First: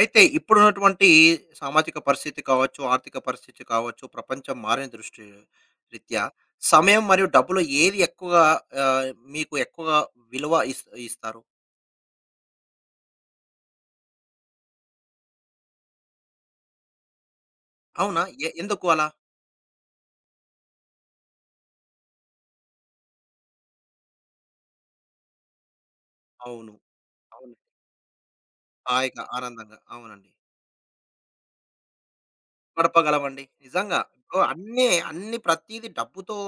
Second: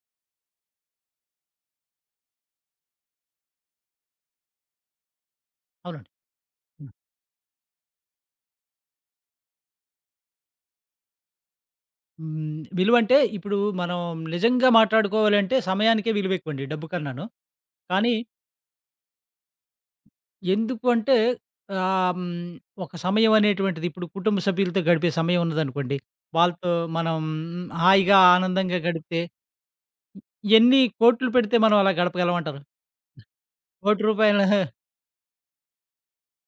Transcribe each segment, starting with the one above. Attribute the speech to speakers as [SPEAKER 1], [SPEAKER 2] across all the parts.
[SPEAKER 1] అయితే ఇప్పుడున్నటువంటి సామాజిక పరిస్థితి కావచ్చు, ఆర్థిక పరిస్థితి కావచ్చు, ప్రపంచం మారిన దృష్టి
[SPEAKER 2] అవునండి.
[SPEAKER 1] రీత్యా సమయం మరియు డబ్బులో ఏది ఎక్కువగా ఆహ్, మీకు ఎక్కువగా విలువ ఇస్తారు?
[SPEAKER 2] హ్మ్. విలువంటే ఇప్పుడు మనం నిజంగా మాట్లాడుకోవాలంటే సమయానికే విలువెక్కువండి డబ్బు కన్నాను. కానీ
[SPEAKER 1] అవునా? ఎందుకు అలా?
[SPEAKER 2] ఎందుకు అంటే ఆహ్, హ్మ్, ఒక సమయం అనేటువంటిది ఇప్పుడు కుటుంబ సభ్యులతో గడిపే సమయం ఉన్నదనుకోండి. వాళ్ళతో
[SPEAKER 1] అవును.
[SPEAKER 2] మనం
[SPEAKER 1] అవును.
[SPEAKER 2] హాయిగా ఆనందంగా గడిపితే
[SPEAKER 1] హాయిగా, ఆనందంగా. అవునండి.
[SPEAKER 2] ఎన్ని కోట్లు పెడితే మనం అలా గడపగలమంటారు?
[SPEAKER 1] గడపగలమండి. నిజంగా.
[SPEAKER 2] రూ.
[SPEAKER 1] ఇప్పుడు
[SPEAKER 2] 1,00,00,000
[SPEAKER 1] అన్నీ ప్రతీది డబ్బుతో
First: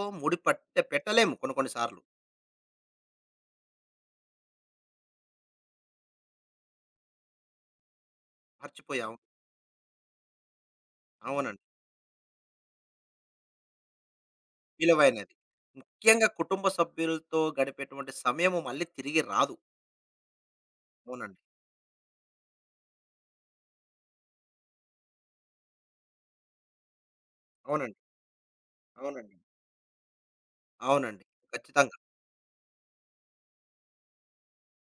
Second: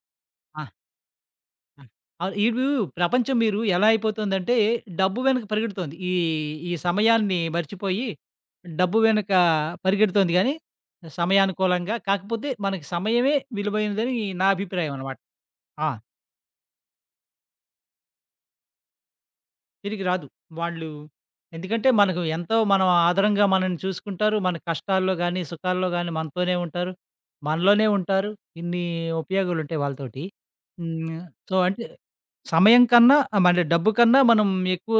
[SPEAKER 2] ఆ!
[SPEAKER 1] ముడిపట్టె పెట్టలేము కొన్ని కొన్ని
[SPEAKER 2] ఆ!
[SPEAKER 1] సార్లు.
[SPEAKER 2] అవును. ఈడు ప్రపంచం మీరు ఎలా అయిపోతుందంటే, డబ్బు వెనక పరిగెడుతోంది. ఈ సమయాన్ని మర్చిపోయి, డబ్బు
[SPEAKER 1] మర్చిపోయాం.
[SPEAKER 2] వెనక పరిగెడుతోంది గానీ,
[SPEAKER 1] అవునండి.
[SPEAKER 2] సమయానుకూలంగా కాకపోతే మనకి సమయమే విలువైనదని నా అభిప్రాయం అనమాట.
[SPEAKER 1] విలువైనది.
[SPEAKER 2] ఆ!
[SPEAKER 1] ముఖ్యంగా కుటుంబ సభ్యులతో గడిపేటువంటి సమయము మళ్ళీ తిరిగి రాదు.
[SPEAKER 2] తిరిగి రాదు. వాళ్ళు
[SPEAKER 1] అవునండి.
[SPEAKER 2] ఎందుకంటే మనకు ఎంతో మనం ఆదరంగా మనల్ని చూసుకుంటారు. మన కష్టాల్లో గాని, సుఖాల్లో గాని మనతోనే ఉంటారు. మనలోనే
[SPEAKER 1] అవునండి.
[SPEAKER 2] ఉంటారు. ఇన్ని
[SPEAKER 1] అవునండి.
[SPEAKER 2] ఉపయోగాలుంటాయి వాళ్ళతోటి. హ్మ్.
[SPEAKER 1] అవునండి.
[SPEAKER 2] సో, అంటే
[SPEAKER 1] ఖచ్చితంగా.
[SPEAKER 2] సమయం కన్నా మన డబ్బు కన్నా మనం ఎక్కువ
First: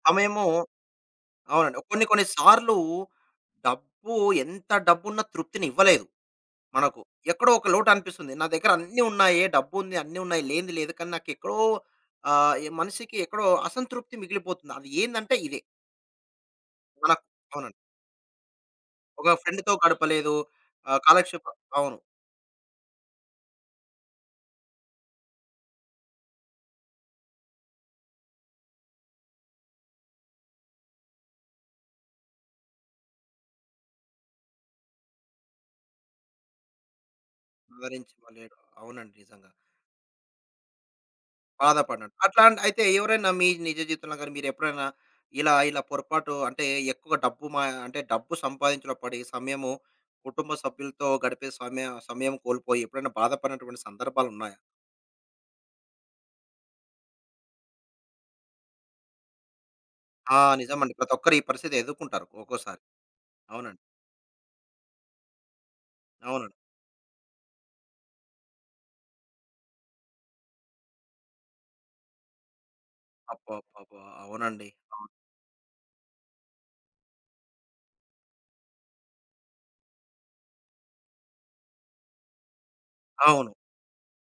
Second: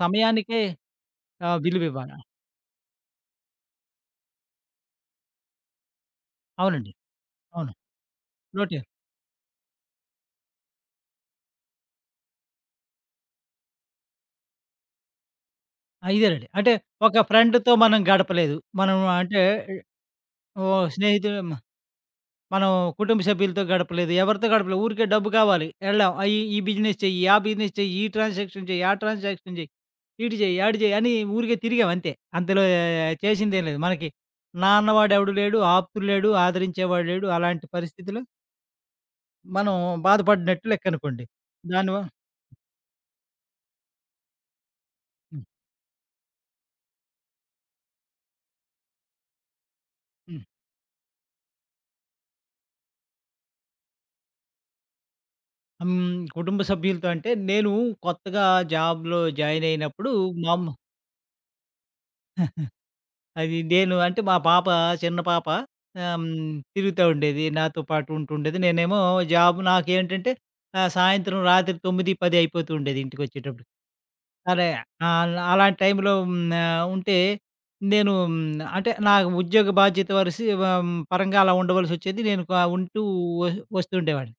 [SPEAKER 2] సమయానికే
[SPEAKER 1] సమయము అవునండి. కొన్ని
[SPEAKER 2] విలువివ్వాలి.
[SPEAKER 1] కొన్ని సార్లు డబ్బు ఎంత డబ్బున్న తృప్తినివ్వలేదు
[SPEAKER 2] అవునండి.
[SPEAKER 1] మనకు. ఎక్కడో ఒక
[SPEAKER 2] అవును.
[SPEAKER 1] లోటనిపిస్తుంది. నా దగ్గర
[SPEAKER 2] నోటే.
[SPEAKER 1] అన్నీ ఉన్నాయే, డబ్బుంది, అన్నీ ఉన్నాయి, లేనిది లేదు. కానీ నాకెక్కడో ఈ మనిషికి ఎక్కడో అసంతృప్తి మిగిలిపోతుంది. అది ఏందంటే ఇదే.
[SPEAKER 2] ఆ! ఇదేనండి. అంటే
[SPEAKER 1] మనకు
[SPEAKER 2] ఒక ఫ్రెండ్‌తో
[SPEAKER 1] అవునండి.
[SPEAKER 2] మనం గడపలేదు. మనం
[SPEAKER 1] ఒక
[SPEAKER 2] అంటే
[SPEAKER 1] ఫ్రెండ్‌తో గడపలేదు.
[SPEAKER 2] ఓ స్నేహితుడు
[SPEAKER 1] కాలక్షేపం అవును.
[SPEAKER 2] మనం కుటుంబ సభ్యులతో గడపలేదు. ఎవరితో గడపలేదు. ఊరికే డబ్బు కావాలి. ఎళ్ళాం. ఈ ఈ బిజినెస్ చెయ్యి, ఆ బిజినెస్ చెయ్యి, ఈ ట్రాన్సాక్షన్ చెయ్యి, ఆ ట్రాన్సాక్షన్ చెయ్యి, ఈటు చెయ్యి, ఆడు చెయ్యి అని ఊరికే తిరిగాం అంతే. అంతలో చేసిందేం లేదు. మనకి నాన్నవాడు ఎవడు లేడు, ఆప్తుడు లేడు, ఆదరించేవాడు లేడు. అలాంటి
[SPEAKER 1] ఆదరించి
[SPEAKER 2] పరిస్థితిలో
[SPEAKER 1] లేడు. అవునండి నిజంగా.
[SPEAKER 2] మనం బాధపడినట్టు లెక్కనుకోండి. దానివ
[SPEAKER 1] బాధపడినట్టు. అట్లాంటి అయితే ఎవరైనా మీ నిజ జీవితంలో గాని మీరెప్పుడైనా
[SPEAKER 2] హ్మ్.
[SPEAKER 1] ఇలా పొరపాటు అంటే ఎక్కువ డబ్బు మా అంటే డబ్బు సంపాదించడంలో పడి సమయము
[SPEAKER 2] హ్మ్.
[SPEAKER 1] కుటుంబ సభ్యులతో గడిపే సమయం కోల్పోయి ఎప్పుడైనా బాధపడినటువంటి సందర్భాలున్నాయా?
[SPEAKER 2] హ్మ్. కుటుంబ సభ్యులతో అంటే నేను కొత్తగా జాబ్‌లో జాయిన్ అయినప్పుడు
[SPEAKER 1] ఆ!
[SPEAKER 2] మా అమ్మ,
[SPEAKER 1] నిజమండి. ప్రతి ఒక్కరు ఈ పరిస్థితి ఎదుర్కుంటారు ఒక్కోసారి.
[SPEAKER 2] అది
[SPEAKER 1] అవునండి.
[SPEAKER 2] నేను అంటే మా పాప, చిన్న పాప ఆహ్, హ్మ్.
[SPEAKER 1] అవునండి.
[SPEAKER 2] తిరుగుతా ఉండేది. నాతో పాటు ఉంటుండేది. నేనేమో జాబ్ నాకేంటంటే సాయంత్రం రాత్రి 9, 10 అయిపోతూ ఉండేది ఇంటికొచ్చేటప్పుడు.
[SPEAKER 1] అబ్బబ్బబ్బా! అవునండి.
[SPEAKER 2] అరే
[SPEAKER 1] అవును.
[SPEAKER 2] అలాంటి టైంలో ఉంటే నేను అంటే నా ఉద్యోగ బాధ్యత వరిసి పరంగా అలా ఉండవలసొచ్చేది. నేను ఉంటూ వ
[SPEAKER 1] అవును.
[SPEAKER 2] వస్తూ ఉండేవాడిని.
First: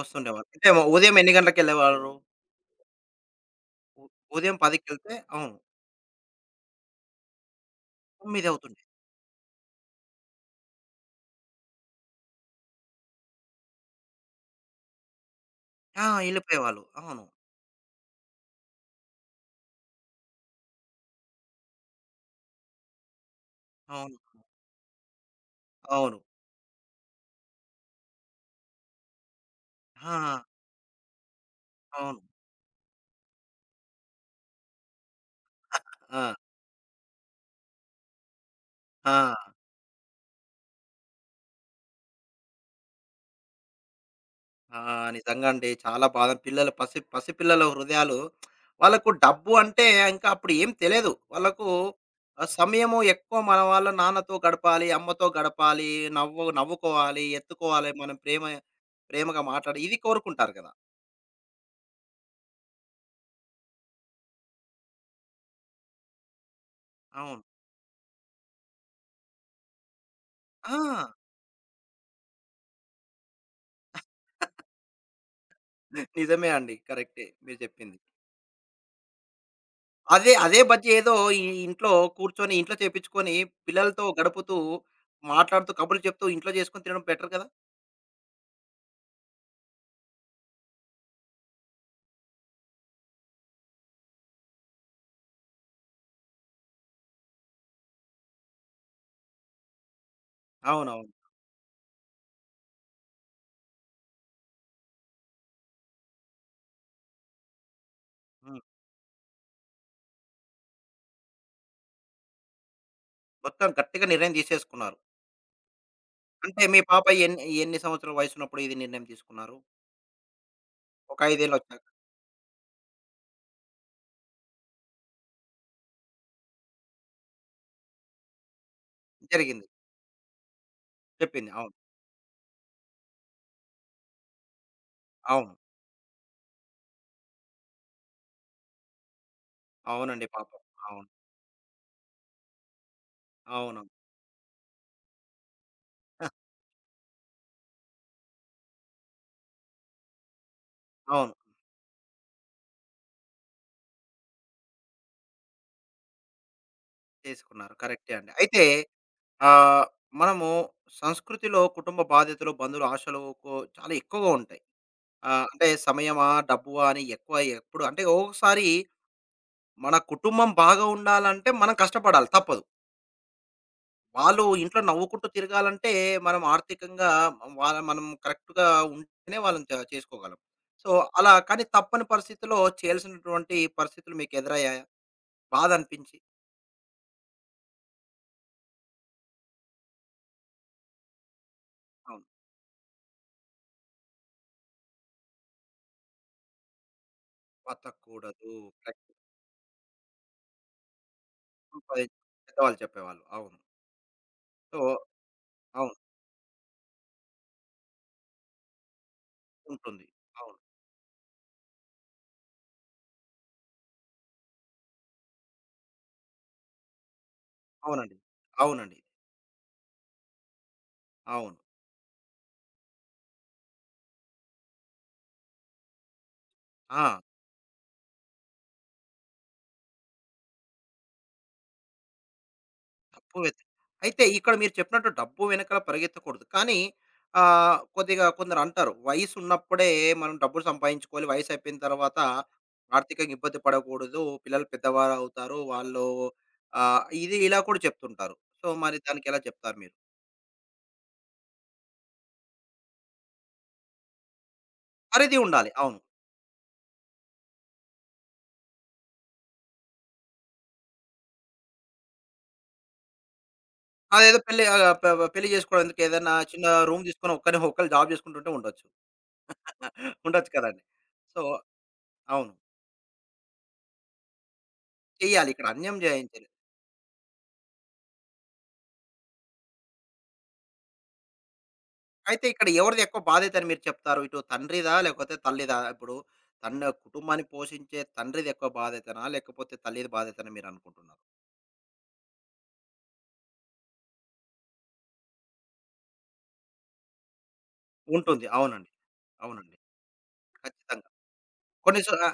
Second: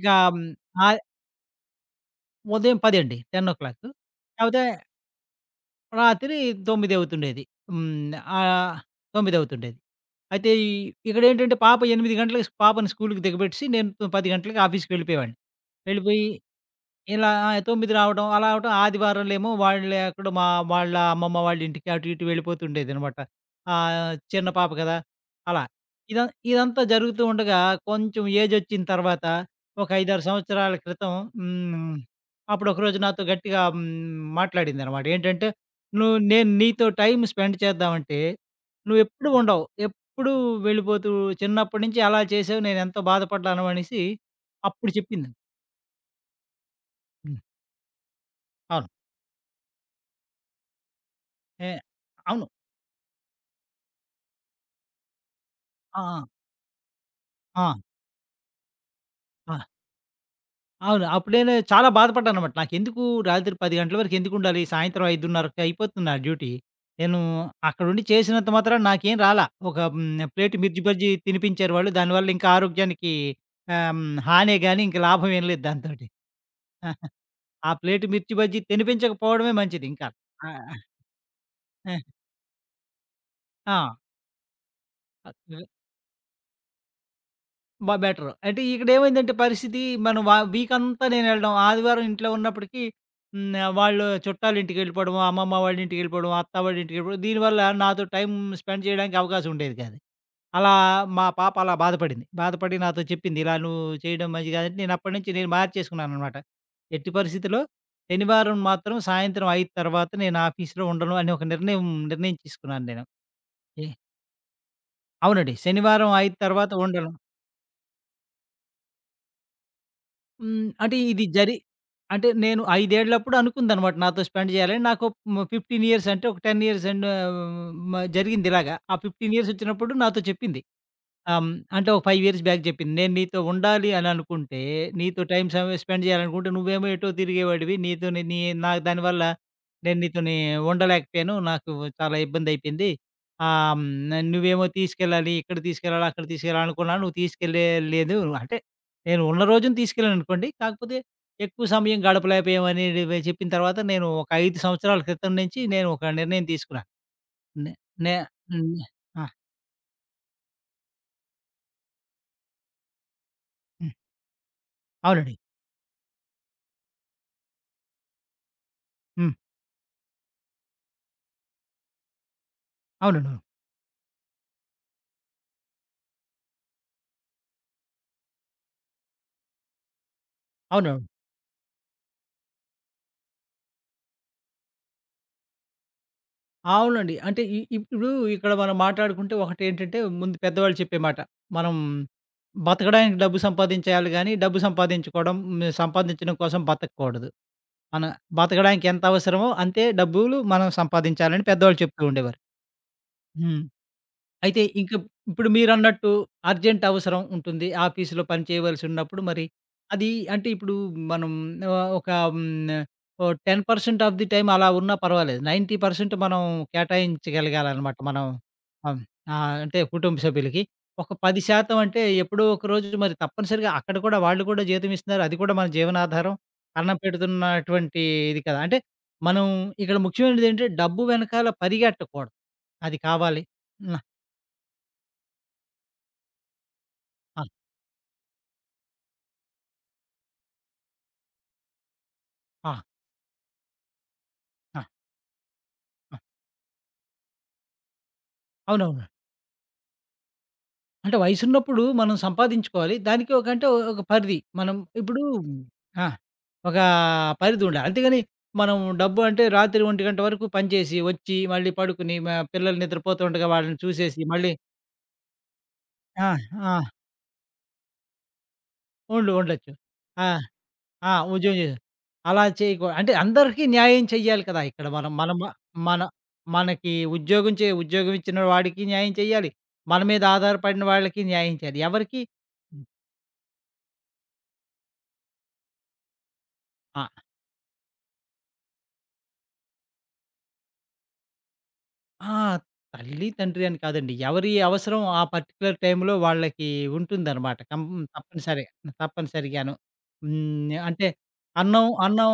[SPEAKER 2] ఇక హ్మ్.
[SPEAKER 1] అంటే
[SPEAKER 2] ఆహ్,
[SPEAKER 1] ఉదయం ఎన్ని గంటలకెళ్ళేవారు?
[SPEAKER 2] ఉదయం 10 అండి. 10:00.
[SPEAKER 1] ఉ ఉదయం
[SPEAKER 2] కాకపోతే
[SPEAKER 1] 10కెళ్తే అవును.
[SPEAKER 2] రాత్రి 9 అవుతుండేది. హ్మ్.
[SPEAKER 1] 9
[SPEAKER 2] ఆహ్,
[SPEAKER 1] అవుతుండే.
[SPEAKER 2] 9 అవుతుండేది. అయితే ఇక్కడేంటంటే పాప 8 గంటలకి పాపని స్కూలుకి దిగబెట్టేసి నేను 10 గంటలకి ఆఫీస్‌కి వెళ్ళిపోయేవాడిని.
[SPEAKER 1] ఆ!
[SPEAKER 2] వెళ్ళిపోయి
[SPEAKER 1] ఎళ్ళిపోయేవాళ్ళు. అవును.
[SPEAKER 2] ఇలా 9 రావడం, అలా అవటం, ఆదివారంలేమో వాళ్ళే ఎక్కడో వాళ్ళ అమ్మమ్మ వాళ్ళ ఇంటికి అటు ఇటు వెళ్ళిపోతుండేదనమాట.
[SPEAKER 1] అవును.
[SPEAKER 2] చిన్న పాప కదా! అలా.
[SPEAKER 1] అవును.
[SPEAKER 2] ఇద ఇదంతా జరుగుతూ ఉండగా కొంచెం ఏజొచ్చిన తర్వాత ఒక 5,
[SPEAKER 1] ఆ!
[SPEAKER 2] 6 సంవత్సరాల క్రితం హ్మ్.
[SPEAKER 1] అవును.
[SPEAKER 2] అప్పుడొక రోజు నాతో గట్టిగా మాట్లాడిందనమాట. ఏంటంటే, "నువ్వు,
[SPEAKER 1] ఆ!
[SPEAKER 2] నేను నీతో టైమ్ స్పెండ్ చేద్దామంటే,
[SPEAKER 1] ఆ!
[SPEAKER 2] నువ్వెప్పుడు ఉండవు. ఎప్పుడూ వెళ్ళిపోతూ చిన్నప్పటి నుంచి అలా చేసావు, నేనెంతో బాధపడ్డాను" అనేసి
[SPEAKER 1] ఆ!
[SPEAKER 2] అప్పుడు చెప్పింది.
[SPEAKER 1] నిజంగా అండి. చాలా బాధ పిల్లలు పసి పసి
[SPEAKER 2] హ్మ్.
[SPEAKER 1] పిల్లల హృదయాలు
[SPEAKER 2] అవును.
[SPEAKER 1] వాళ్ళకు డబ్బు అంటే ఇంకా అప్పుడు ఏం తెలీదు. వాళ్ళకు
[SPEAKER 2] ఏ అవును.
[SPEAKER 1] సమయము ఎక్కువ మన వాళ్ళ నాన్నతో గడపాలి, అమ్మతో గడపాలి,
[SPEAKER 2] ఆ!
[SPEAKER 1] నవ్వు నవ్వుకోవాలి,
[SPEAKER 2] ఆ!
[SPEAKER 1] ఎత్తుకోవాలి, మనం ప్రేమగా
[SPEAKER 2] ఆ! ఆ!
[SPEAKER 1] మాట్లాడి ఇది కోరుకుంటారు కదా!
[SPEAKER 2] అవును. అప్పుడు నేను చాలా బాధపడ్డాననమాట. నాకెందుకు రాత్రి 10 గంటల వరకు ఎందుకుండాలి? సాయంత్రం 5:30కి అయిపోతుంది నా డ్యూటీ. నేను
[SPEAKER 1] అవును.
[SPEAKER 2] అక్కడుండి చేసినంత మాత్రాన నాకేం రాలా. ఒక ప్లేట్
[SPEAKER 1] ఆ!
[SPEAKER 2] మిర్చి బజ్జీ తినిపించారు వాళ్ళు. దానివల్ల ఇంకా ఆరోగ్యానికి హానే గాని ఇంక లాభం ఏం లేదు దాంతోటి.
[SPEAKER 1] నిజమే అండి. కరెక్టే మీరు
[SPEAKER 2] ఆ
[SPEAKER 1] చెప్పింది.
[SPEAKER 2] ప్లేట్ మిర్చి బజ్జీ తినిపించకపోవడమే మంచిది ఇంకా.
[SPEAKER 1] అదే
[SPEAKER 2] ఆ!
[SPEAKER 1] అదే బజ్జీ ఏదో ఈ ఇంట్లో కూర్చొని ఇంట్లో చేపించుకొని
[SPEAKER 2] ఆ!
[SPEAKER 1] పిల్లలతో గడుపుతూ,
[SPEAKER 2] ఆ!
[SPEAKER 1] మాట్లాడుతూ కబుర్లు చెప్తూ ఇంట్లో చేసుకొని తినడం బెటర్ కదా!
[SPEAKER 2] బెటర్. అంటే ఇక్కడేమైందంటే పరిస్థితి మనం వీకంతా నేనెళ్ళడం. ఆదివారం ఇంట్లో ఉన్నప్పటికి వాళ్ళు చుట్టాలింటికెళ్ళిపోవడం, అమ్మమ్మ వాళ్ళింటికెళ్ళిపోవడం, అత్త వాళ్ళింటికెళ్ళిపోవడం. దీనివల్ల నాతో టైం స్పెండ్ చేయడానికి అవకాశం ఉండేది కాదు. అలా
[SPEAKER 1] అవునవును.
[SPEAKER 2] మా పాప అలా బాధపడింది. బాధపడి నాతో చెప్పింది. ఇలా నువ్వు చేయడం మంచిది కాదంటే నేనప్పటి నుంచి నేను మార్చేసుకున్నాననమాట. ఎట్టి పరిస్థితిలో శనివారం
[SPEAKER 1] హ్మ్.
[SPEAKER 2] మాత్రం సాయంత్రం 5 తర్వాత నేను ఆఫీస్‌లో ఉండను అని ఒక నిర్ణయం నిర్ణయం తీసుకున్నాను నేను.
[SPEAKER 1] మొత్తం
[SPEAKER 2] ఎ
[SPEAKER 1] గట్టిగా నిర్ణయం తీసేసుకున్నారు.
[SPEAKER 2] అవునండి. శనివారం 5
[SPEAKER 1] అంటే
[SPEAKER 2] తర్వాత
[SPEAKER 1] మీ పాప
[SPEAKER 2] ఉండను.
[SPEAKER 1] ఎన్ని ఎన్ని సంవత్సరాల వయసున్నప్పుడు ఇది నిర్ణయం తీసుకున్నారు?
[SPEAKER 2] హ్మ్. అంటే
[SPEAKER 1] ఒక
[SPEAKER 2] ఇది
[SPEAKER 1] 5 ఏళ్ళు
[SPEAKER 2] జరి
[SPEAKER 1] వచ్చాక
[SPEAKER 2] అంటే నేను ఐదేళ్ళప్పుడు అనుకుందనమాట నాతో స్పెండ్ చేయాలని. నాకు 15 ఇయర్స్, అంటే ఒక 10 ఇయర్స్ అండ్ ఆహ్, మ జరిగిందిలాగా. ఆ 15 ఇయర్స్
[SPEAKER 1] జరిగింది.
[SPEAKER 2] వచ్చినప్పుడు నాతో చెప్పింది. ఆ! హ్మ్.
[SPEAKER 1] చెప్పింది. అవును.
[SPEAKER 2] అంటే ఒక 5 ఇయర్స్ బ్యాక్ చెప్పింది. నేను నీతో ఉండాలి అని అనుకుంటే, నీతో టైమ్,
[SPEAKER 1] అవును.
[SPEAKER 2] సమయం స్పెండ్ చేయాలనుకుంటే, నువ్వేమో ఎటో తిరిగేవాడివి. నీతోని నీ నాకు దానివల్ల నేను
[SPEAKER 1] అవునండి
[SPEAKER 2] నీతోని
[SPEAKER 1] పాపం. అవును.
[SPEAKER 2] ఉండలేకపోయాను. నాకు చాలా ఇబ్బందయిపోయింది. ఆహ్,
[SPEAKER 1] అవును.
[SPEAKER 2] హ్మ్. నువ్వేమో తీసుకెళ్ళాలి, ఇక్కడ తీసుకెళ్ళాలి, అక్కడ
[SPEAKER 1] హ,
[SPEAKER 2] తీసుకెళ్ళాలి అనుకున్నాను. నువ్వు తీసుకెళ్ళలేదు. అంటే నేను ఉన్న రోజున తీసుకెళ్ళాననుకోండి. కాకపోతే
[SPEAKER 1] అవును.
[SPEAKER 2] ఎక్కువ సమయం గడపలేకపోయాం అనేటివి చెప్పిన తర్వాత నేను ఒక 5 సంవత్సరాల క్రితం నుంచి నేను ఒక నిర్ణయం తీసుకున్నాను. నే
[SPEAKER 1] చేసుకున్నారు. కరెక్టే
[SPEAKER 2] నే
[SPEAKER 1] అండి. అయితే
[SPEAKER 2] హ్మ్. ఆ!
[SPEAKER 1] ఆహ్, మనము సంస్కృతిలో కుటుంబ బాధ్యతలు, బంధువుల ఆశలకు
[SPEAKER 2] హ్మ్.
[SPEAKER 1] చాలా ఎక్కువగా ఉంటాయి.
[SPEAKER 2] అవునండి.
[SPEAKER 1] అంటే సమయమా, డబ్బువా అని ఎక్కువ ఎప్పుడు అంటే ఒక్కొక్కసారి
[SPEAKER 2] హ్మ్.
[SPEAKER 1] మన కుటుంబం బాగా ఉండాలంటే మనం కష్టపడాలి తప్పదు.
[SPEAKER 2] అవునండి.
[SPEAKER 1] వాళ్ళు ఇంట్లో నవ్వుకుంటూ తిరగాలంటే, మనం ఆర్థికంగా వాళ్ళ మనం కరెక్ట్‌గా ఉంటేనే వాళ్ళని చేసుకోగలం. సో,
[SPEAKER 2] అవును.
[SPEAKER 1] అలా కానీ తప్పని పరిస్థితిలో చేయాల్సినటువంటి పరిస్థితులు మీకు ఎదురయ్యాయా? బాధ అనిపించి?
[SPEAKER 2] అవునండి. అంటే ఇప్పుడు ఇక్కడ మనం మాట్లాడుకుంటే ఒకటేంటంటే ముందు పెద్దవాళ్ళు చెప్పే మాట. మనం
[SPEAKER 1] అవును.
[SPEAKER 2] బతకడానికి డబ్బు సంపాదించేయాలి గానీ, డబ్బు సంపాదించుకోవడం, సంపాదించడం కోసం బతకకూడదు. మన
[SPEAKER 1] బతకూడదు.
[SPEAKER 2] బతకడానికి ఎంత
[SPEAKER 1] కరెక్ట్.
[SPEAKER 2] అవసరమో అంతే డబ్బులు మనం సంపాదించాలని పెద్దవాళ్ళు చెప్తూ
[SPEAKER 1] సంపాదిం
[SPEAKER 2] ఉండేవారు.
[SPEAKER 1] పెద్దవాళ్ళు చెప్పేవాళ్ళు. అవును.
[SPEAKER 2] హ్మ్. అయితే
[SPEAKER 1] సో
[SPEAKER 2] ఇంక ఇప్పుడు
[SPEAKER 1] అవును.
[SPEAKER 2] మీరన్నట్టు అర్జెంట్ అవసరం ఉంటుంది. ఆఫీస్‌లో పని చేయవలసున్నప్పుడు మరి
[SPEAKER 1] ఉంటుంది.
[SPEAKER 2] అది అంటే
[SPEAKER 1] అవును.
[SPEAKER 2] ఇప్పుడు మనం ఒక హ్మ్, ఓ 10% ఆఫ్ ది టైమ్ అలా ఉన్నా పర్వాలేదు. 90% మనం కేటాయించగలగాలనమాట.
[SPEAKER 1] అవునండి.
[SPEAKER 2] మనం
[SPEAKER 1] అవునండి.
[SPEAKER 2] ఆహ్, ఆహ్, అంటే కుటుంబ సభ్యులకి. ఒక
[SPEAKER 1] అవును.
[SPEAKER 2] 10% అంటే ఎప్పుడో ఒక రోజు మరి తప్పనిసరిగా అక్కడ కూడా వాళ్ళు కూడా జీతం ఇస్తున్నారు. అది కూడా మన జీవనాధారం. అన్నం
[SPEAKER 1] ఆ!
[SPEAKER 2] పెడుతున్నటువంటి ఇది కదా! అంటే మనం ఇక్కడ ముఖ్యమైనదేంటంటే డబ్బు వెనకాల పరిగెట్టకూడదు. అది
[SPEAKER 1] డబ్బు
[SPEAKER 2] కావాలి.
[SPEAKER 1] వెత్
[SPEAKER 2] హ్మ్.
[SPEAKER 1] అయితే ఇక్కడ మీరు చెప్పినట్టు డబ్బు వెనకాల పరిగెత్తకూడదు. కానీ
[SPEAKER 2] ఆ!
[SPEAKER 1] కొద్దిగా కొందరు అంటారు, "వయసు ఉన్నప్పుడే మనం డబ్బులు సంపాదించుకోవాలి. వయసు అయిపోయిన తర్వాత
[SPEAKER 2] ఆ!
[SPEAKER 1] ఆర్థికంగా ఇబ్బంది పడకూడదు. పిల్లలు
[SPEAKER 2] ఆ!
[SPEAKER 1] పెద్దవారు అవుతారు. వాళ్ళు"
[SPEAKER 2] ఆ!
[SPEAKER 1] ఇది ఇలా కూడా చెప్తుంటారు. సో, మరి
[SPEAKER 2] అవునవును.
[SPEAKER 1] దానికి ఎలా చెప్తారు మీరు?
[SPEAKER 2] అంటే వయసున్నప్పుడు మనం సంపాదించుకోవాలి. దానికి ఒక అంటే ఒక పరిధి. మనం ఇప్పుడు
[SPEAKER 1] పరిధి ఉండాలి. అవును.
[SPEAKER 2] ఆ! ఒక పరిధి ఉండాలి. అంతేగాని మనం డబ్బు అంటే రాత్రి 1 గంట వరకు పనిచేసి, వచ్చి మళ్ళీ పడుకుని మా పిల్లలు నిద్రపోతుండగా వాళ్ళని చూసేసి
[SPEAKER 1] అదేదో
[SPEAKER 2] మళ్ళీ
[SPEAKER 1] పెళ్లి ఆహ్, ప పెళ్లి చేసుకోవడానికి
[SPEAKER 2] ఆ!
[SPEAKER 1] ఏదైనా చిన్న
[SPEAKER 2] ఆ!
[SPEAKER 1] రూమ్ తీసుకొని ఒక్కరిని ఒకళ్ళు జాబ్ చేసుకుంటుంటే ఉండొచ్చు.
[SPEAKER 2] ఉండొచ్చు. ఆ!
[SPEAKER 1] ఉండొచ్చు కదండీ.
[SPEAKER 2] ఆ!
[SPEAKER 1] సో
[SPEAKER 2] ఉద్యోగం చేసి అలా
[SPEAKER 1] అవును.
[SPEAKER 2] చేయకూ, అంటే అందరికీ న్యాయం చెయ్యాలి కదా! ఇక్కడ మనం మన మ
[SPEAKER 1] చెయ్యాలి. ఇక్కడ అన్యాయం
[SPEAKER 2] మన
[SPEAKER 1] జేయం
[SPEAKER 2] మనకి ఉద్యోగం ఉద్యోగం ఇచ్చిన వాడికి న్యాయం చెయ్యాలి. మన మీద ఆధారపడిన వాళ్ళకి న్యాయం చేయాలి. ఎవరికీ.
[SPEAKER 1] అయితే ఇక్కడ ఎవరిది ఎక్కువ బాధ్యత అని మీరు చెప్తారు? ఇటు తండ్రిదా? లేకపోతే తల్లిదా? ఇప్పుడు తన
[SPEAKER 2] ఆ!
[SPEAKER 1] కుటుంబాన్ని పోషించే తండ్రిది ఎక్కువ బాధ్యతనా? లేకపోతే తల్లిది బాధ్యతనా మీరనుకుంటున్నారు?
[SPEAKER 2] ఆ! తల్లి, తండ్రి అని కాదండి. ఎవరి అవసరం ఆ పర్టిక్యులర్ టైమ్‌లో వాళ్ళకి ఉంటుందనమాట.
[SPEAKER 1] ఉంటుంది.
[SPEAKER 2] తప్పనిసరి
[SPEAKER 1] అవునండి.
[SPEAKER 2] తప్పనిసరిగాను.
[SPEAKER 1] అవునండి.
[SPEAKER 2] హ్మ్.
[SPEAKER 1] ఖచ్చితంగా.
[SPEAKER 2] అంటే అన్నం
[SPEAKER 1] కొన్ని సా
[SPEAKER 2] అన్నం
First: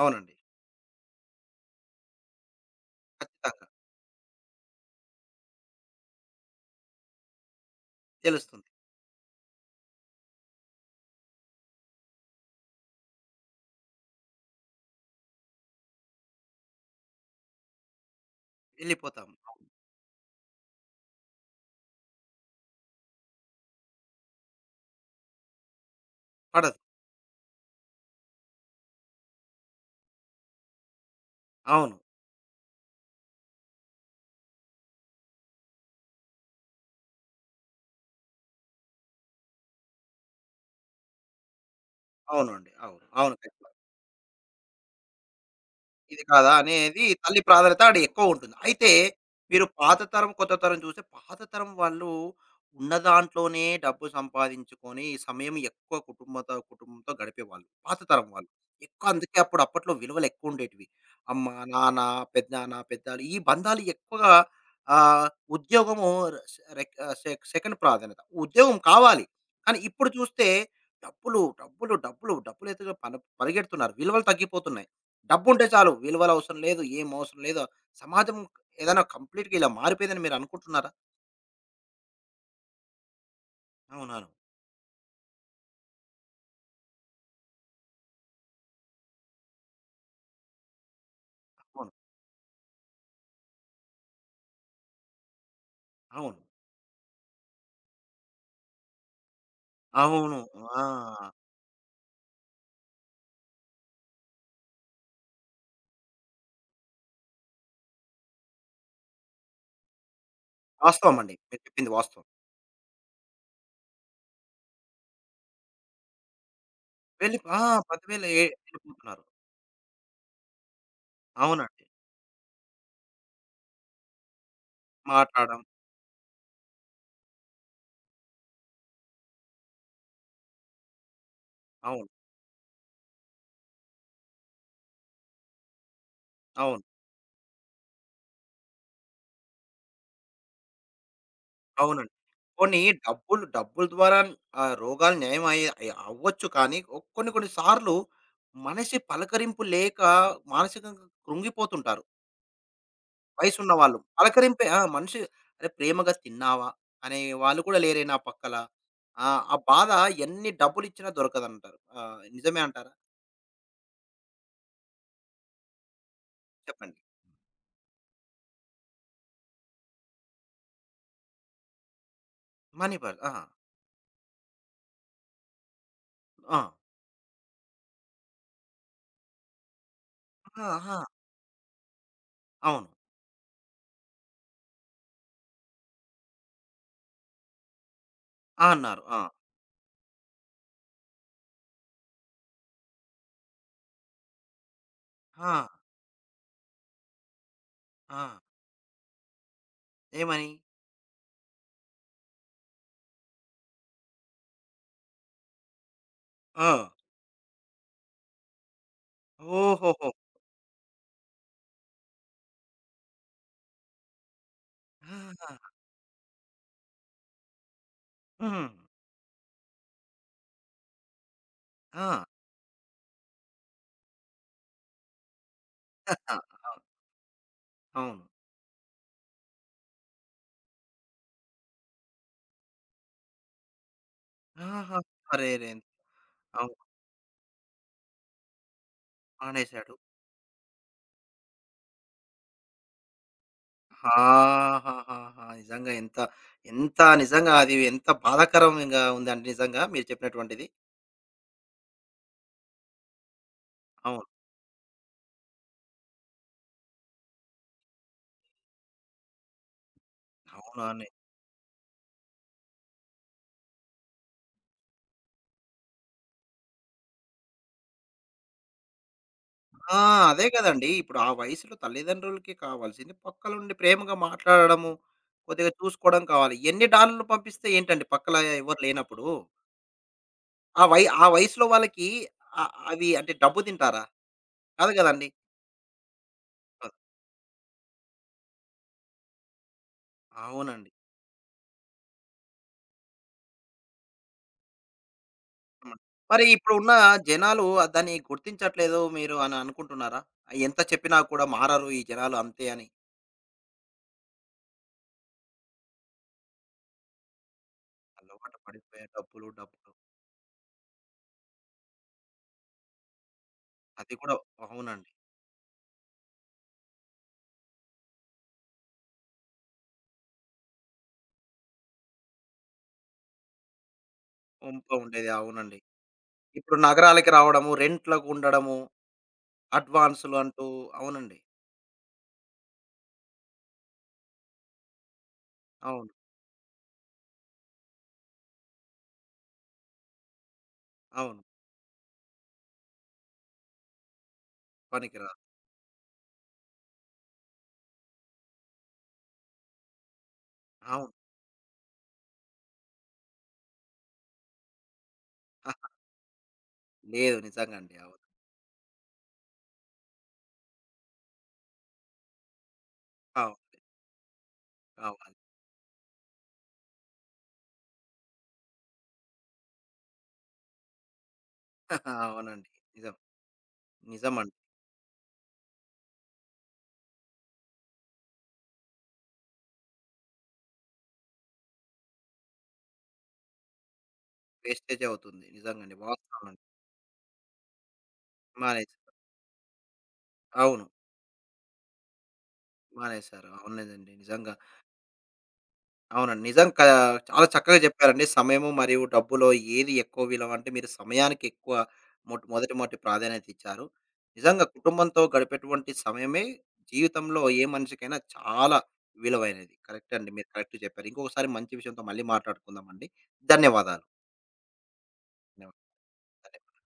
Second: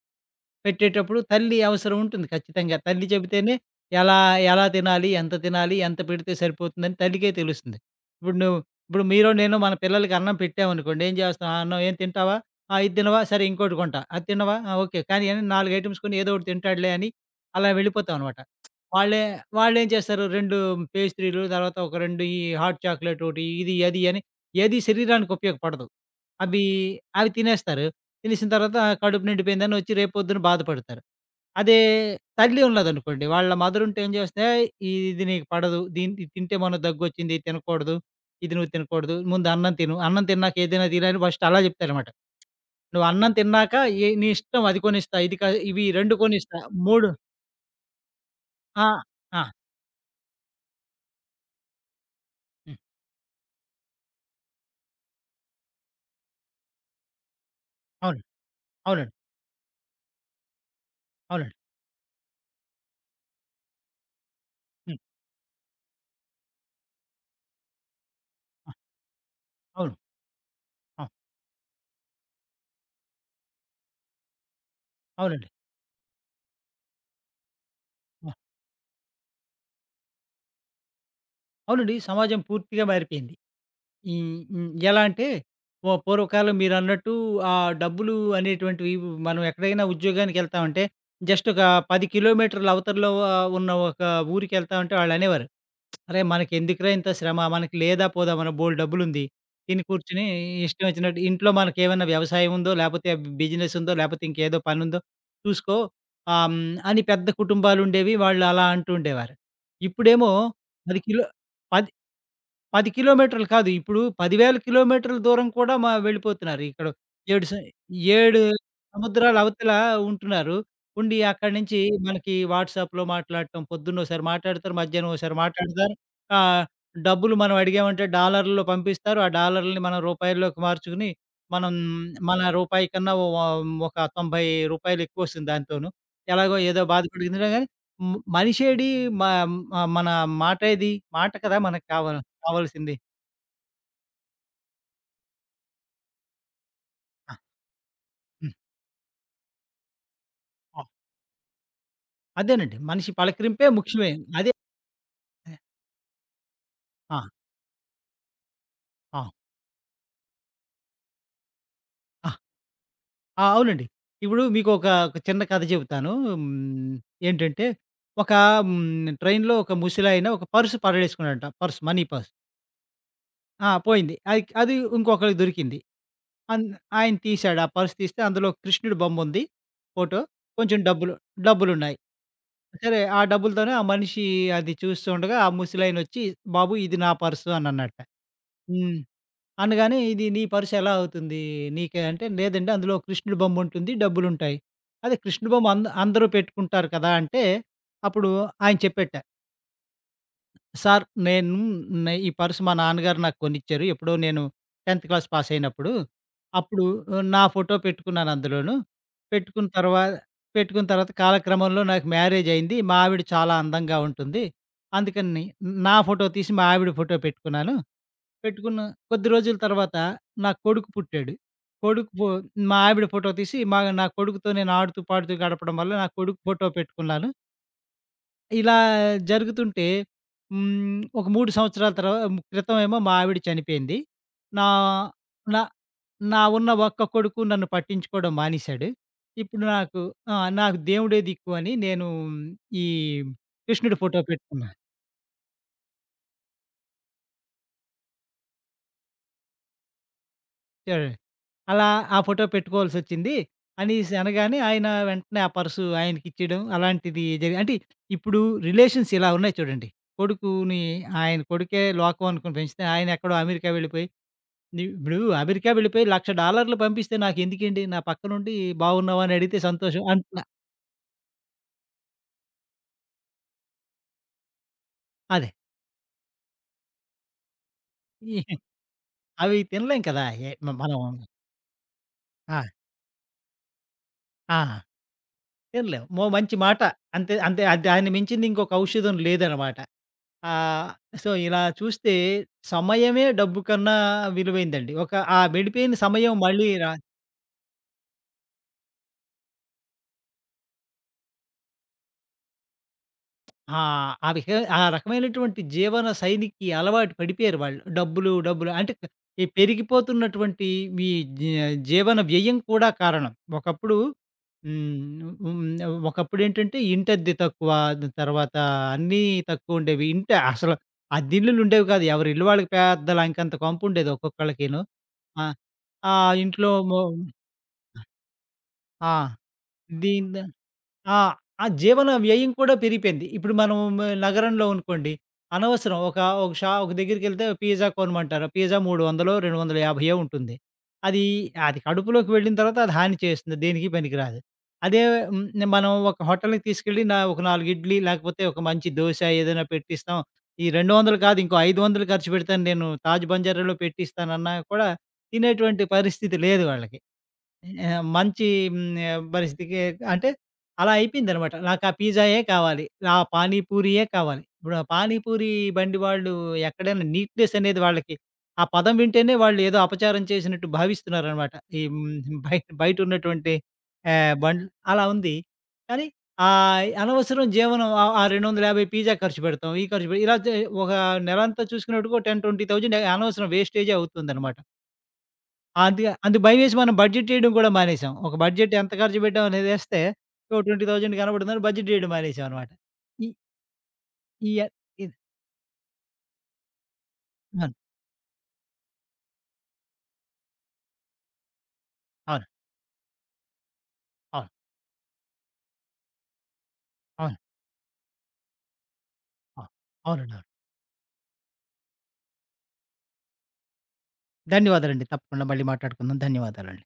[SPEAKER 1] అవునండి.
[SPEAKER 2] పెట్టేటప్పుడు తల్లి అవసరం ఉంటుంది ఖచ్చితంగా. తల్లి చెబితేనే
[SPEAKER 1] ఖచ్చితంగా.
[SPEAKER 2] ఎలా, ఎలా తినాలి, ఎంత తినాలి, ఎంత పెడితే సరిపోతుందని తల్లికే తెలుస్తుంది. ఇప్పుడు నువ్వు
[SPEAKER 1] తెలుస్తుంది.
[SPEAKER 2] ఇప్పుడు మీరో, నేనో మన పిల్లలకి అన్నం పెట్టామనుకోండి ఏం చేస్తాం? "ఆ! అన్నం ఏం తింటావా? ఆ! ఇది తినవా? సరే ఇంకోటి కొంటా. అది తినవా? ఆ! ఓకే. కానీ" అని 4 ఐటెమ్స్ కొని ఏదో ఒకటి తింటాడులే అని అలా వెళ్ళిపోతాం అనమాట. వాళ్ళే
[SPEAKER 1] వెళ్ళిపోతాం.
[SPEAKER 2] వాళ్ళేం చేస్తారు? 2 పేస్ట్రీలు, తర్వాత ఒక 2 ఈ హాట్ చాక్లేట్ ఒకటి, ఇది, అది అని, ఏది శరీరానికి ఉపయోగపడదు. అవి,
[SPEAKER 1] పడదు.
[SPEAKER 2] అవి తినేస్తారు. తెలిసిన తర్వాత, "ఆ, కడుపు నిండిపోయిందని" వచ్చి రేపు పొద్దున బాధపడతారు. అదే
[SPEAKER 1] అవును.
[SPEAKER 2] తల్లి ఉన్నదనుకోండి, వాళ్ళ మదర్ ఉంటే ఏం చేస్తే, ఇది నీకు పడదు. దీన్ని, ఇది తింటే మొన్న దగ్గొచ్చింది. ఇది తినకూడదు. ఇది నువ్వు తినకూడదు. ముందు అన్నం తిను. అన్నం తిన్నాక ఏదైనా తిను" అని ఫస్ట్ అలా చెప్తారనమాట.
[SPEAKER 1] అవునండి. అవును.
[SPEAKER 2] "నువ్వు అన్నం
[SPEAKER 1] అవును. ఖచ్చితంగా.
[SPEAKER 2] తిన్నాక నీ ఇష్టం అది కొనిస్తా. ఇది క ఇవి 2
[SPEAKER 1] ఇది కాదా
[SPEAKER 2] కొనిస్తా.
[SPEAKER 1] అనేది
[SPEAKER 2] 3."
[SPEAKER 1] తల్లి ప్రాధాన్యత ఆడ ఎక్కువుంటుంది.
[SPEAKER 2] ఆ!
[SPEAKER 1] అయితే
[SPEAKER 2] ఆ!
[SPEAKER 1] మీరు పాత తరం, కొత్త తరం చూస్తే పాత తరం వాళ్ళు
[SPEAKER 2] హ్మ్.
[SPEAKER 1] ఉన్న దాంట్లోనే డబ్బు సంపాదించుకొని సమయం ఎక్కువ కుటుంబంతో గడిపేవాళ్ళు. పాత
[SPEAKER 2] అవును.
[SPEAKER 1] తరం వాళ్ళు. ఎక్కువ
[SPEAKER 2] అవునండి.
[SPEAKER 1] అందుకే అప్పుడు అప్పట్లో విలువలు ఎక్కువుండేటివి. అమ్మ,
[SPEAKER 2] అవునండి.
[SPEAKER 1] నాన్న, పెద్దనాన్న, పెద్దాలు ఈ బంధాలు ఎక్కువగా
[SPEAKER 2] హ్మ్.
[SPEAKER 1] ఆహ్, ఉద్యోగము స్ రెక్ సె సెకండ్ ప్రాధాన్యత.
[SPEAKER 2] ఆ!
[SPEAKER 1] ఉద్యోగం కావాలి. కానీ
[SPEAKER 2] అవును.
[SPEAKER 1] ఇప్పుడు చూస్తే
[SPEAKER 2] ఆ!
[SPEAKER 1] డబ్బులు, డబ్బులు, డబ్బులు, డబ్బులెతుకు పన పరిగెడుతున్నారు. విలువలు తగ్గిపోతున్నాయి.
[SPEAKER 2] అవునండి.
[SPEAKER 1] డబ్బుంటే చాలు. విలువలు అవసరం లేదు. ఏం అవసరం లేదు.
[SPEAKER 2] ఆ!
[SPEAKER 1] సమాజం ఏదైనా కంప్లీట్‌గా ఇలా మారిపోయిందని మీరు అనుకుంటున్నారా?
[SPEAKER 2] అవునండి. ఈ సమాజం పూర్తిగా మారిపోయింది.
[SPEAKER 1] అవునవును.
[SPEAKER 2] హ్మ్. హ్మ్. ఎలా అంటే ఓ పూర్వకాలం మీరన్నట్టు, ఆ డబ్బులు అనేటువంటివి మనం ఎక్కడైనా ఉద్యోగానికెళ్తామంటే జస్ట్ ఒక
[SPEAKER 1] అవును.
[SPEAKER 2] 10 కిలోమీటర్ల అవతల్లో ఉన్న ఒక ఊరికెళ్తామంటే వాళ్ళనేవారు, "అరేయ్!
[SPEAKER 1] అవును.
[SPEAKER 2] మనకెందుకురా ఇంత శ్రమ? మనకి లేదా పోదా, మన బోలెడు డబ్బులుంది. తిని కూర్చొని
[SPEAKER 1] అవును. ఆ!
[SPEAKER 2] ఇష్టం వచ్చినట్టు ఇంట్లో మనకేమన్నా వ్యవసాయం ఉందో, లేపోతే బిజినెస్ ఉందో, లేపోతే ఇంకేదో పనుందో చూసుకో" ఆహ్, హ్మ్, అని. పెద్ద కుటుంబాలుండేవి. వాళ్ళు అలా అంటూ ఉండేవారు. ఇప్పుడేమో 10
[SPEAKER 1] వాస్తవం
[SPEAKER 2] కిలో
[SPEAKER 1] అండి. మీరు
[SPEAKER 2] ప
[SPEAKER 1] చెప్పింది వాస్తవం.
[SPEAKER 2] 10 కిలోమీటర్లు కాదు. ఇప్పుడు 10,000 కిలోమీటర్ల దూరం కూడా వెళ్ళిపోతున్నారు. ఇక్కడ 7
[SPEAKER 1] ఆ! 10,000
[SPEAKER 2] 7
[SPEAKER 1] వెళ్ళిపోతున్నారు.
[SPEAKER 2] సముద్రాల అవతల ఉంటున్నారు. ఉండి అక్కడి నుంచి
[SPEAKER 1] అవునండి.
[SPEAKER 2] మనకి వాట్సాప్‌లో మాట్లాడటం, పొద్దున్నోసారి మాట్లాడతారు, మధ్యాహ్నం ఓసారి
[SPEAKER 1] మాట్లాడడం.
[SPEAKER 2] మాట్లాడతారు. ఆహ్, డబ్బులు మనం అడిగామంటే డాలర్‌లో పంపిస్తారు. ఆ డాలర్‌లని మనం రూపాయల్లోకి మార్చుకుని, మనం
[SPEAKER 1] అవును.
[SPEAKER 2] మన రూపాయి కన్నా ఒక రూ. 90 ఎక్కువొస్తుంది దాంతోను. ఎలాగో ఏదో
[SPEAKER 1] అవును.
[SPEAKER 2] బాధపడి గాని, మనిషేడి, మ మ మన మాటేది, మాట కదా మనకు
[SPEAKER 1] అవునండి.
[SPEAKER 2] కావాలి,
[SPEAKER 1] పోనీ
[SPEAKER 2] కావాల్సింది.
[SPEAKER 1] డబ్బులు డబ్బుల ద్వారా రోగాలు నయం అయ్యే అయ్ అవ్వచ్చు కానీ కొన్ని
[SPEAKER 2] ఆ!
[SPEAKER 1] కొన్ని సార్లు
[SPEAKER 2] హ్మ్.
[SPEAKER 1] మనిషి పలకరింపు లేక
[SPEAKER 2] ఆ!
[SPEAKER 1] మానసికంగా కృంగిపోతుంటారు.
[SPEAKER 2] అదేనండి. మనిషి పలకరింపే
[SPEAKER 1] వయసున్న వాళ్ళు.
[SPEAKER 2] ముఖ్యమే. అదే.
[SPEAKER 1] పలకరింపే ఆ! మనిషి
[SPEAKER 2] ఆ!
[SPEAKER 1] అరే ప్రేమగా తిన్నావా? అనే వాళ్ళు కూడా లేరే నా పక్కల.
[SPEAKER 2] ఆ!
[SPEAKER 1] ఆ! ఆ బాధ ఎన్ని డబ్బులిచ్చినా దొరకదంటారు. ఆ!
[SPEAKER 2] ఆ!
[SPEAKER 1] నిజమే అంటారా?
[SPEAKER 2] ఆ! అవునండి. ఇప్పుడు మీకొక చిన్న కథ చెబుతాను. హ్మ్.
[SPEAKER 1] చెప్పండి.
[SPEAKER 2] ఏంటంటే ఒక ట్రైన్‌లో ఒక ముసలాయన ఒక పర్స్ పడేసుకున్నాడట. Purse, money purse.
[SPEAKER 1] Money purse. ఆ!
[SPEAKER 2] ఆ! పోయింది. అది అది ఇంకొకళ్ళకి దొరికింది.
[SPEAKER 1] ఆ!
[SPEAKER 2] అన్ ఆయన తీశాడు. ఆ పర్స్ తీస్తే అందులో కృష్ణుడి బొమ్ముంది, ఫోటో.
[SPEAKER 1] ఆ!
[SPEAKER 2] కొంచెం
[SPEAKER 1] ఆ!
[SPEAKER 2] డబ్బులున్నాయి.
[SPEAKER 1] అవును.
[SPEAKER 2] సరే ఆ డబ్బులతోనే ఆ మనిషి అది చూస్తూ ఉండగా ఆ ముసలాయనొచ్చి, "బాబు, ఇది నా పర్సు" అనన్నాడట.
[SPEAKER 1] ఆ!
[SPEAKER 2] హ్మ్.
[SPEAKER 1] అన్నారు. ఆ!
[SPEAKER 2] అనగానే, "ఇది నీ పర్స్ ఎలా అవుతుంది?" "నీకే" అంటే, "లేదండి, అందులో కృష్ణుడి బొమ్మ ఉంటుంది, డబ్బులుంటాయి. అదే కృష్ణుడి
[SPEAKER 1] ఆ!
[SPEAKER 2] బొమ్మ అందరూ పెట్టుకుంటారు కదా!" అంటే, అప్పుడు
[SPEAKER 1] ఆ!
[SPEAKER 2] ఆయన చెప్పేట,
[SPEAKER 1] ఏమని?
[SPEAKER 2] "సార్, నేను ఈ పర్స్ మా నాన్నగారు నాకు కొనిచ్చారు, ఎప్పుడో నేను 10వ క్లాస్ పాస్ అయినప్పుడు.
[SPEAKER 1] ఆ!
[SPEAKER 2] అప్పుడు నా ఫోటో పెట్టుకున్నాను అందులోను. పెట్టుకున్న తర్వా
[SPEAKER 1] ఓహోహో!
[SPEAKER 2] పెట్టుకున్న తర్వాత కాలక్రమంలో నాకు మ్యారేజ్ అయింది. మా ఆవిడ చాలా అందంగా ఉంటుంది. అందుకని
[SPEAKER 1] ఆహా!
[SPEAKER 2] నా ఫోటో తీసి మా ఆవిడ ఫోటో పెట్టుకున్నాను.
[SPEAKER 1] హ్మ్.
[SPEAKER 2] పెట్టుకున్న కొద్ది రోజుల తర్వాత నా కొడుకు పుట్టాడు.
[SPEAKER 1] ఆ!
[SPEAKER 2] కొడుకు ఫో మా ఆవిడ ఫోటో తీసి నా కొడుకుతో నేను ఆడుతూ, పాడుతూ గడపడం వల్ల నా కొడుకు ఫోటో పెట్టుకున్నాను.
[SPEAKER 1] అవును.
[SPEAKER 2] ఇలా జరుగుతుంటే ఒక 3 సంవత్సరాల క్రితం ఏమో మా ఆవిడ చనిపోయింది. నా
[SPEAKER 1] ఆహా!
[SPEAKER 2] నా
[SPEAKER 1] అరేరే!
[SPEAKER 2] నా ఉన్న
[SPEAKER 1] అవును.
[SPEAKER 2] ఒక్క కొడుకు నన్ను పట్టించుకోవడం మానేశాడు. ఇప్పుడు
[SPEAKER 1] మానేశాడు.
[SPEAKER 2] నాకు ఆ! నాకు దేవుడే దిక్కు అని నేను ఈ కృష్ణుడి ఫోటో పెట్టుకున్నా."
[SPEAKER 1] ఆహాహాహా! నిజంగా ఎంత నిజంగా అది ఎంత బాధాకరంగా ఉందండి నిజంగా మీరు చెప్పినటువంటిది.
[SPEAKER 2] చూడండి, అలా ఆ ఫోటో పెట్టుకోవాల్సొచ్చింది అనేసి
[SPEAKER 1] అవును.
[SPEAKER 2] అనగానే, ఆయన వెంటనే ఆ పర్సు ఆయనకిచ్చేయడం అలాంటిది జరిగి, అంటే ఇప్పుడు రిలేషన్స్ ఇలా ఉన్నాయి చూడండి. కొడుకుని,
[SPEAKER 1] అవునవును.
[SPEAKER 2] ఆయన కొడుకే లోకం అనుకుని పెంచితే, ఆయనెక్కడో అమెరికా వెళ్ళిపోయి ఇప్పుడు అమెరికా వెళ్ళిపోయి $1,00,000 పంపిస్తే నాకెందుకండి? నా పక్కనుండి, "బాగున్నావా?" అని అడిగితే
[SPEAKER 1] ఆ!
[SPEAKER 2] సంతోషం అంటున్న.
[SPEAKER 1] అదే కదండీ! ఇప్పుడు ఆ వయసులో తల్లిదండ్రులకి కావాల్సింది పక్కలుండి ప్రేమగా మాట్లాడడము,
[SPEAKER 2] అదే.
[SPEAKER 1] కొద్దిగా చూసుకోవడం కావాలి. ఎన్ని డాలర్లు పంపిస్తే ఏంటండి పక్కల
[SPEAKER 2] ఈ
[SPEAKER 1] ఎవరు లేనప్పుడు?
[SPEAKER 2] అవి తినలేం కదా! ఎ మ మనం.
[SPEAKER 1] ఆ వయసులో వాళ్ళకి
[SPEAKER 2] ఆ!
[SPEAKER 1] అవి అంటే డబ్బు తింటారా?
[SPEAKER 2] ఆ!
[SPEAKER 1] కాదు కదండీ!
[SPEAKER 2] తినలేం. మంచి మాట. అంతే, అంతే, దాన్ని మించింది ఇంకొక ఔషధం లేదనమాట. ఆహ్,
[SPEAKER 1] అవునండి.
[SPEAKER 2] సో, ఇలా చూస్తే సమయమే డబ్బు కన్నా విలువైందండి. ఒక ఆ
[SPEAKER 1] హ్మ్.
[SPEAKER 2] గడిపిన సమయం
[SPEAKER 1] మరి
[SPEAKER 2] మళ్ళీ
[SPEAKER 1] ఇప్పుడున్న జనాలు ఆ దాన్ని గుర్తించట్లేదు మీరు అని అనుకుంటున్నారా? ఆ ఎంత చెప్పినా కూడా మారరు ఈ జనాలు అంతే అని.
[SPEAKER 2] ఆ! ఆ విహ ఆ రకమైనటువంటి జీవన శైలికి అలవాటు పడిపోయారు వాళ్ళు. డబ్బులు,
[SPEAKER 1] అలవాటు
[SPEAKER 2] డబ్బులు అంటే
[SPEAKER 1] పడిపోయారు
[SPEAKER 2] ఈ
[SPEAKER 1] డబ్బులు, డబ్బులు.
[SPEAKER 2] పెరిగిపోతున్నటువంటి మీ జీ జీవన వ్యయం కూడా కారణం. ఒకప్పుడు
[SPEAKER 1] అది కూడా అవునండి.
[SPEAKER 2] హ్మ్, హ్మ్. ఒకప్పుడేంటంటే ఇంటద్దె తక్కువ, దాని తర్వాత అన్నీ తక్కువుండేవి. ఇంట అసలు అద్దిల్లులుండేవి కాదు. ఎవరి ఇల్లు వాళ్ళకి పెద్ద లంకంత కొంపుండేది ఒక్కొక్కళ్ళకిను.
[SPEAKER 1] గుంపు ఉండేది.
[SPEAKER 2] ఆ!
[SPEAKER 1] అవునండి.
[SPEAKER 2] ఆ ఇంట్లో
[SPEAKER 1] ఇప్పుడు
[SPEAKER 2] మొ
[SPEAKER 1] నగరాలకి రావడము, రెంట్‌లకు ఉండడము,
[SPEAKER 2] ఆ! దీన్
[SPEAKER 1] అడ్వాన్సులు అంటూ
[SPEAKER 2] ఆ!
[SPEAKER 1] అవునండి.
[SPEAKER 2] ఆ జీవన వ్యయం కూడా పెరిగిపోయింది. ఇప్పుడు మనం నగరంలో అనుకోండి, అనవసరం
[SPEAKER 1] అవును.
[SPEAKER 2] ఒక ఒక షా ఒక దగ్గరికెళ్తే పిజ్జా కొనమంటారు. పిజ్జా 300, 250 ఉంటుంది. అది
[SPEAKER 1] అవును.
[SPEAKER 2] అది కడుపులోకి వెళ్ళిన తర్వాత అది హాని చేస్తుంది, దేనికి పనికిరాదు. అదే
[SPEAKER 1] పనికిరాదు.
[SPEAKER 2] మనం ఒక హోటల్‌కి తీసుకెళ్ళి నా ఒక 4 ఇడ్లీ లేకపోతే ఒక మంచి దోస ఏదైనా పెట్టిస్తాం. ఈ
[SPEAKER 1] అవును.
[SPEAKER 2] 200 కాదు, ఇంకో 500 ఖర్చు పెడతాను, నేను తాజ్ బంజారాలో పెట్టిస్తానన్నా కూడా తినేటువంటి పరిస్థితి లేదు వాళ్ళకి.
[SPEAKER 1] లేదు.
[SPEAKER 2] ఆ!
[SPEAKER 1] నిజంగండి. అవును.
[SPEAKER 2] మంచి పరిస్థితికి అంటే అలా అయిపోయిందనమాట. నాకా పిజ్జాయే కావాలి. ఆ పానీ
[SPEAKER 1] అవునండి.
[SPEAKER 2] పూరియే కావాలి. ఇప్పుడు ఆ
[SPEAKER 1] అవును.
[SPEAKER 2] పానీ
[SPEAKER 1] కావాలి
[SPEAKER 2] పూరి బండి వాళ్ళు, ఎక్కడైనా నీట్‌నెస్ అనేది వాళ్ళకి, ఆ పదం వింటేనే వాళ్ళు ఏదో అపచారం చేసినట్టు భావిస్తున్నారనమాట. ఈ
[SPEAKER 1] అవునండి. నిజం.
[SPEAKER 2] బయటున్నటువంటి
[SPEAKER 1] నిజమండి.
[SPEAKER 2] బండ్లు అలా ఉంది. కానీ అనవసరం జీవనం ఆ ఆ 250 పిజ్జా ఖర్చు పెడతాం. ఈ ఖర్చు పె ఇలా చే ఒక నెలంతా చూసుకునేటికి ఒక 10, 20,000 అనవసరం వేస్టేజే అవుతుందనమాట.
[SPEAKER 1] వేస్టేజే అవుతుంది. నిజంగండి.
[SPEAKER 2] అది అందు
[SPEAKER 1] వాస్తవం అండి.
[SPEAKER 2] భయమేసి మనం బడ్జెట్ చేయడం కూడా మానేసాం. ఒక బడ్జెట్ ఎంత
[SPEAKER 1] మానేసారు.
[SPEAKER 2] ఖర్చు పెట్టాం అనేదేస్తే ఓ
[SPEAKER 1] అవును.
[SPEAKER 2] 20,000 కనపడుతుందని బడ్జెట్ చేయడం మానేసాం అనమాట. ఈ
[SPEAKER 1] మానేశారు. అవునండి.
[SPEAKER 2] ఈ
[SPEAKER 1] నిజంగా.
[SPEAKER 2] య ఇది.
[SPEAKER 1] అవునండి. నిజం కా చాలా
[SPEAKER 2] అవును.
[SPEAKER 1] చక్కగా చెప్పారండి. సమయము మరియు డబ్బులో ఏది ఎక్కువ విలువ అంటే మీరు సమయానికి ఎక్కువ
[SPEAKER 2] అవును.
[SPEAKER 1] మొదటి మొదటి ప్రాధాన్యత ఇచ్చారు.
[SPEAKER 2] అవును.
[SPEAKER 1] నిజంగా కుటుంబంతో గడిపేటువంటి సమయమే
[SPEAKER 2] అవును.
[SPEAKER 1] జీవితంలో ఏ మనిషికైనా చాలా
[SPEAKER 2] అవును.
[SPEAKER 1] విలువైనది. కరెక్ట్
[SPEAKER 2] అవునండి.
[SPEAKER 1] అండి.
[SPEAKER 2] అవును.
[SPEAKER 1] మీరు కరెక్ట్ చెప్పారు. ఇంకొకసారి మంచి విషయంతో మళ్ళీ మాట్లాడుకుందామండి. ధన్యవాదాలు.
[SPEAKER 2] ధన్యవాదాలండి. తప్పకుండా మళ్ళీ మాట్లాడుకుందాం.
[SPEAKER 1] ధన్యవాదాలు.
[SPEAKER 2] ధన్యవాదాలండి.